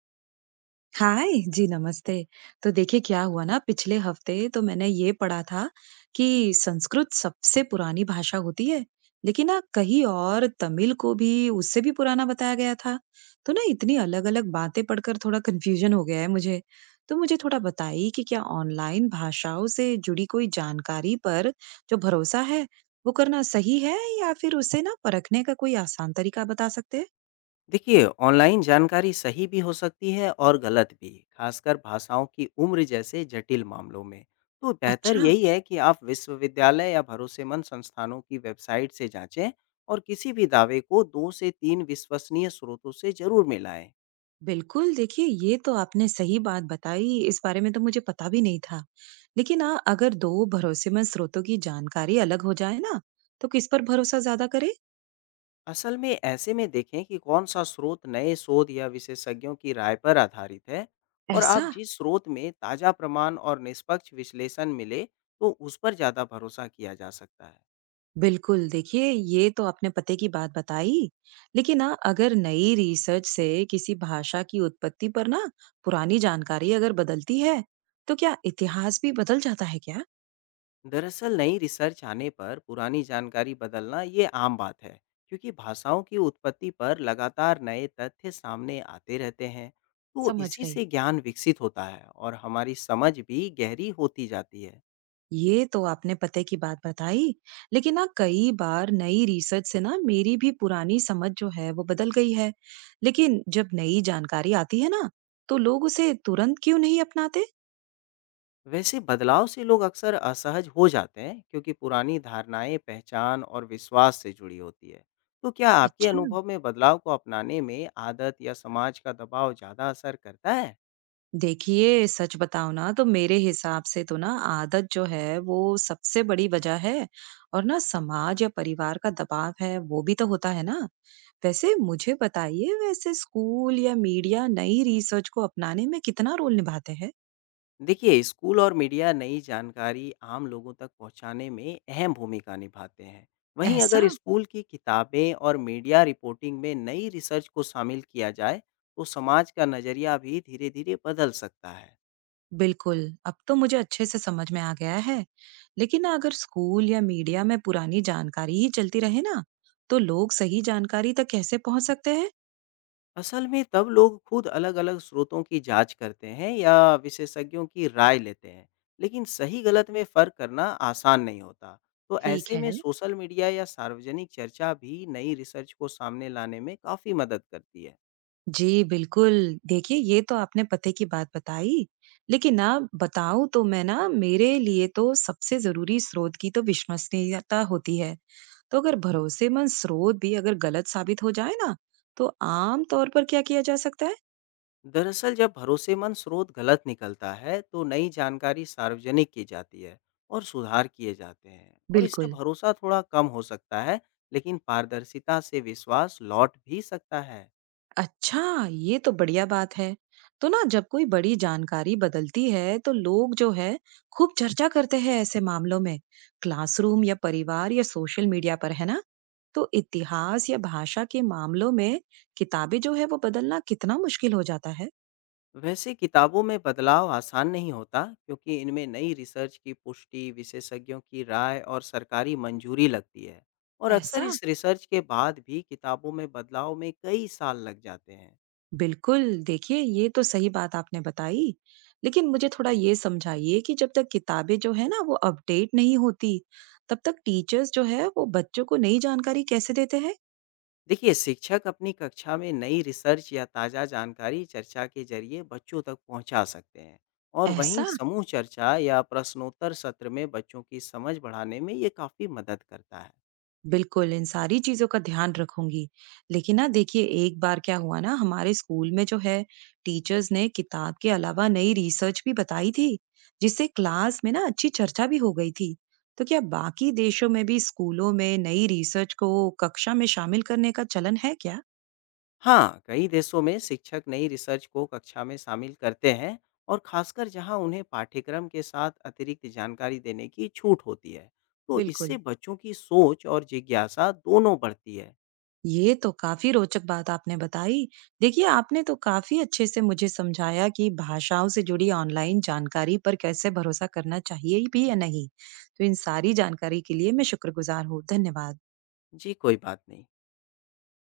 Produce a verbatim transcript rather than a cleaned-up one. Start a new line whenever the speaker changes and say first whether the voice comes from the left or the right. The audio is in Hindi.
right: हाय जी नमस्ते। तो देखिए क्या हुआ ना, पिछले हफ्ते तो मैंने ये पढ़ा था कि संस्कृत सबसे पुरानी भाषा होती है। लेकिन ना कहीं और तमिल को भी उससे भी पुराना बताया गया था। तो ना इतनी अलग-अलग बातें पढ़कर थोड़ा कंफ्यूजन हो गया है मुझे। तो मुझे थोड़ा बताइए कि क्या ऑनलाइन भाषाओं से जुड़ी कोई जानकारी पर जो भरोसा है, वो करना सही है, या फिर उसे ना परखने का कोई आसान तरीका बता सकते हैं।
left: देखिए ऑनलाइन जानकारी सही भी हो सकती है और गलत भी। खासकर भाषाओं की उम्र जैसे जटिल मामलों में तो बेहतर
right: अच्छा।
left: यही है कि आप विश्वविद्यालय या भरोसेमंद संस्थानों की वेबसाइट से जांचें, और किसी भी दावे को दो से तीन विश्वसनीय स्रोतों से जरूर मिलाएं।
right: बिल्कुल, देखिए ये तो आपने सही बात बताई, इस बारे में तो मुझे पता भी नहीं था। लेकिन ना अगर दो भरोसेमंद स्रोतों की जानकारी अलग हो जाए ना, तो किस पर भरोसा ज़्यादा करें?
left: असल में ऐसे में देखें कि कौन सा स्रोत नए शोध या विशेषज्ञों की राय पर आधारित है, और
right: ऐसा?
left: आप जिस स्रोत में ताज़ा प्रमाण और निष्पक्ष विश्लेषण मिले, तो उस पर ज़्यादा भरोसा किया जा सकता है।
right: बिल्कुल, देखिए ये तो आपने पते की बात बताई। लेकिन ना अगर नई रिसर्च से किसी भाषा की उत्पत्ति पर ना पुरानी जानकारी अगर बदलती है, तो क्या इतिहास भी बदल जाता है क्या?
left: दरअसल नई रिसर्च आने पर पुरानी जानकारी बदलना ये आम बात है, क्योंकि भाषाओं की उत्पत्ति पर लगातार नए तथ्य सामने आते रहते हैं। तो
right: समझ
left: इसी
right: गई।
left: से ज्ञान विकसित होता है और हमारी समझ भी गहरी होती जाती है।
right: ये तो आपने पते की बात बताई। लेकिन ना कई बार नई रिसर्च से ना मेरी भी पुरानी समझ जो है वो बदल गई है। लेकिन जब नई जानकारी आती है ना, तो लोग उसे तुरंत क्यों नहीं अपनाते?
left: वैसे बदलाव से लोग अक्सर असहज हो जाते हैं, क्योंकि पुरानी धारणाएं पहचान और विश्वास से जुड़ी होती है। तो क्या आपके
right: अच्छा।
left: अनुभव में बदलाव को अपनाने में आदत या समाज का दबाव ज़्यादा असर करता है?
right: देखिए सच बताओ ना, तो मेरे हिसाब से तो ना आदत जो है वो सबसे बड़ी वजह है। और ना समाज या परिवार का दबाव है वो भी तो होता है ना। वैसे मुझे बताइए, वैसे स्कूल या मीडिया नई रिसर्च को अपनाने में कितना रोल निभाते हैं?
left: देखिए, स्कूल और मीडिया नई जानकारी आम लोगों तक पहुँचाने में अहम भूमिका निभाते हैं। वहीं
right: ऐसा।
left: अगर स्कूल की किताबें और मीडिया रिपोर्टिंग में नई रिसर्च को शामिल किया जाए, तो समाज का नज़रिया भी धीरे-धीरे बदल सकता है।
right: बिल्कुल, अब तो मुझे अच्छे से समझ में आ गया है। लेकिन ना अगर स्कूल या मीडिया में पुरानी जानकारी ही चलती रहे ना, तो लोग सही जानकारी तक कैसे पहुंच सकते हैं?
left: असल में तब लोग खुद अलग-अलग स्रोतों की जांच करते हैं या विशेषज्ञों की राय लेते हैं, लेकिन सही-गलत में फ़र्क करना आसान नहीं होता। तो
right: ठीक
left: ऐसे में
right: है।
left: सोशल मीडिया या सार्वजनिक चर्चा भी नई रिसर्च को सामने लाने में काफ़ी मदद करती है।
right: जी बिल्कुल, देखिए ये तो आपने पते की बात बताई। लेकिन ना बताऊं तो मैं ना, मेरे लिए तो सबसे जरूरी स्रोत की तो विश्वसनीयता होती है। तो अगर भरोसेमंद स्रोत भी अगर गलत साबित हो जाए ना, तो आम तौर पर क्या किया जा सकता है?
left: दरअसल जब भरोसेमंद स्रोत गलत निकलता है, तो नई जानकारी सार्वजनिक की जाती है और सुधार किए जाते हैं, और इससे
right: बिल्कुल।
left: भरोसा थोड़ा कम हो सकता है, लेकिन पारदर्शिता से विश्वास लौट भी सकता है।
right: अच्छा, ये तो बढ़िया बात है। तो ना जब कोई बड़ी जानकारी बदलती है, तो लोग जो है खूब चर्चा करते हैं ऐसे मामलों में, क्लासरूम या परिवार या सोशल मीडिया पर, है ना? तो इतिहास या भाषा के मामलों में किताबें जो है वो बदलना कितना मुश्किल हो जाता है?
left: वैसे किताबों में बदलाव आसान नहीं होता, क्योंकि इनमें नई रिसर्च की पुष्टि, विशेषज्ञों की राय और सरकारी मंजूरी लगती है, और अक्सर
right: ऐसा?
left: इस रिसर्च के बाद भी किताबों में बदलाव में कई साल लग जाते हैं।
right: बिल्कुल, देखिए ये तो सही बात आपने बताई। लेकिन मुझे थोड़ा ये समझाइए कि जब तक किताबें जो है ना वो अपडेट नहीं होती, तब तक टीचर्स जो है वो बच्चों को नई जानकारी कैसे देते हैं?
left: देखिए, शिक्षक अपनी कक्षा में नई रिसर्च या ताज़ा जानकारी चर्चा के जरिए बच्चों तक पहुंचा सकते हैं, और वहीं
right: ऐसा?
left: समूह चर्चा या प्रश्नोत्तर सत्र में बच्चों की समझ बढ़ाने में ये काफ़ी मदद करता है।
right: बिल्कुल, इन सारी चीज़ों का ध्यान रखूँगी। लेकिन ना देखिए एक बार क्या हुआ ना, हमारे स्कूल में जो है टीचर्स ने किताब के अलावा नई रिसर्च भी बताई थी, जिससे क्लास में ना अच्छी चर्चा भी हो गई थी। तो क्या बाकी देशों में भी स्कूलों में नई रिसर्च को कक्षा में शामिल करने का चलन है क्या?
left: हाँ, कई देशों में शिक्षक नई रिसर्च को कक्षा में शामिल करते हैं, और खासकर जहाँ उन्हें पाठ्यक्रम के साथ अतिरिक्त जानकारी देने की छूट होती है। तो इससे
right: बिल्कुल।
left: बच्चों की सोच और जिज्ञासा दोनों बढ़ती है।
right: ये तो काफी रोचक बात आपने बताई। देखिए, आपने तो काफी अच्छे से मुझे समझाया कि भाषाओं से जुड़ी ऑनलाइन जानकारी पर कैसे भरोसा करना चाहिए भी या नहीं। तो इन सारी जानकारी के लिए मैं शुक्रगुजार हूँ। धन्यवाद।
left: जी, कोई बात नहीं।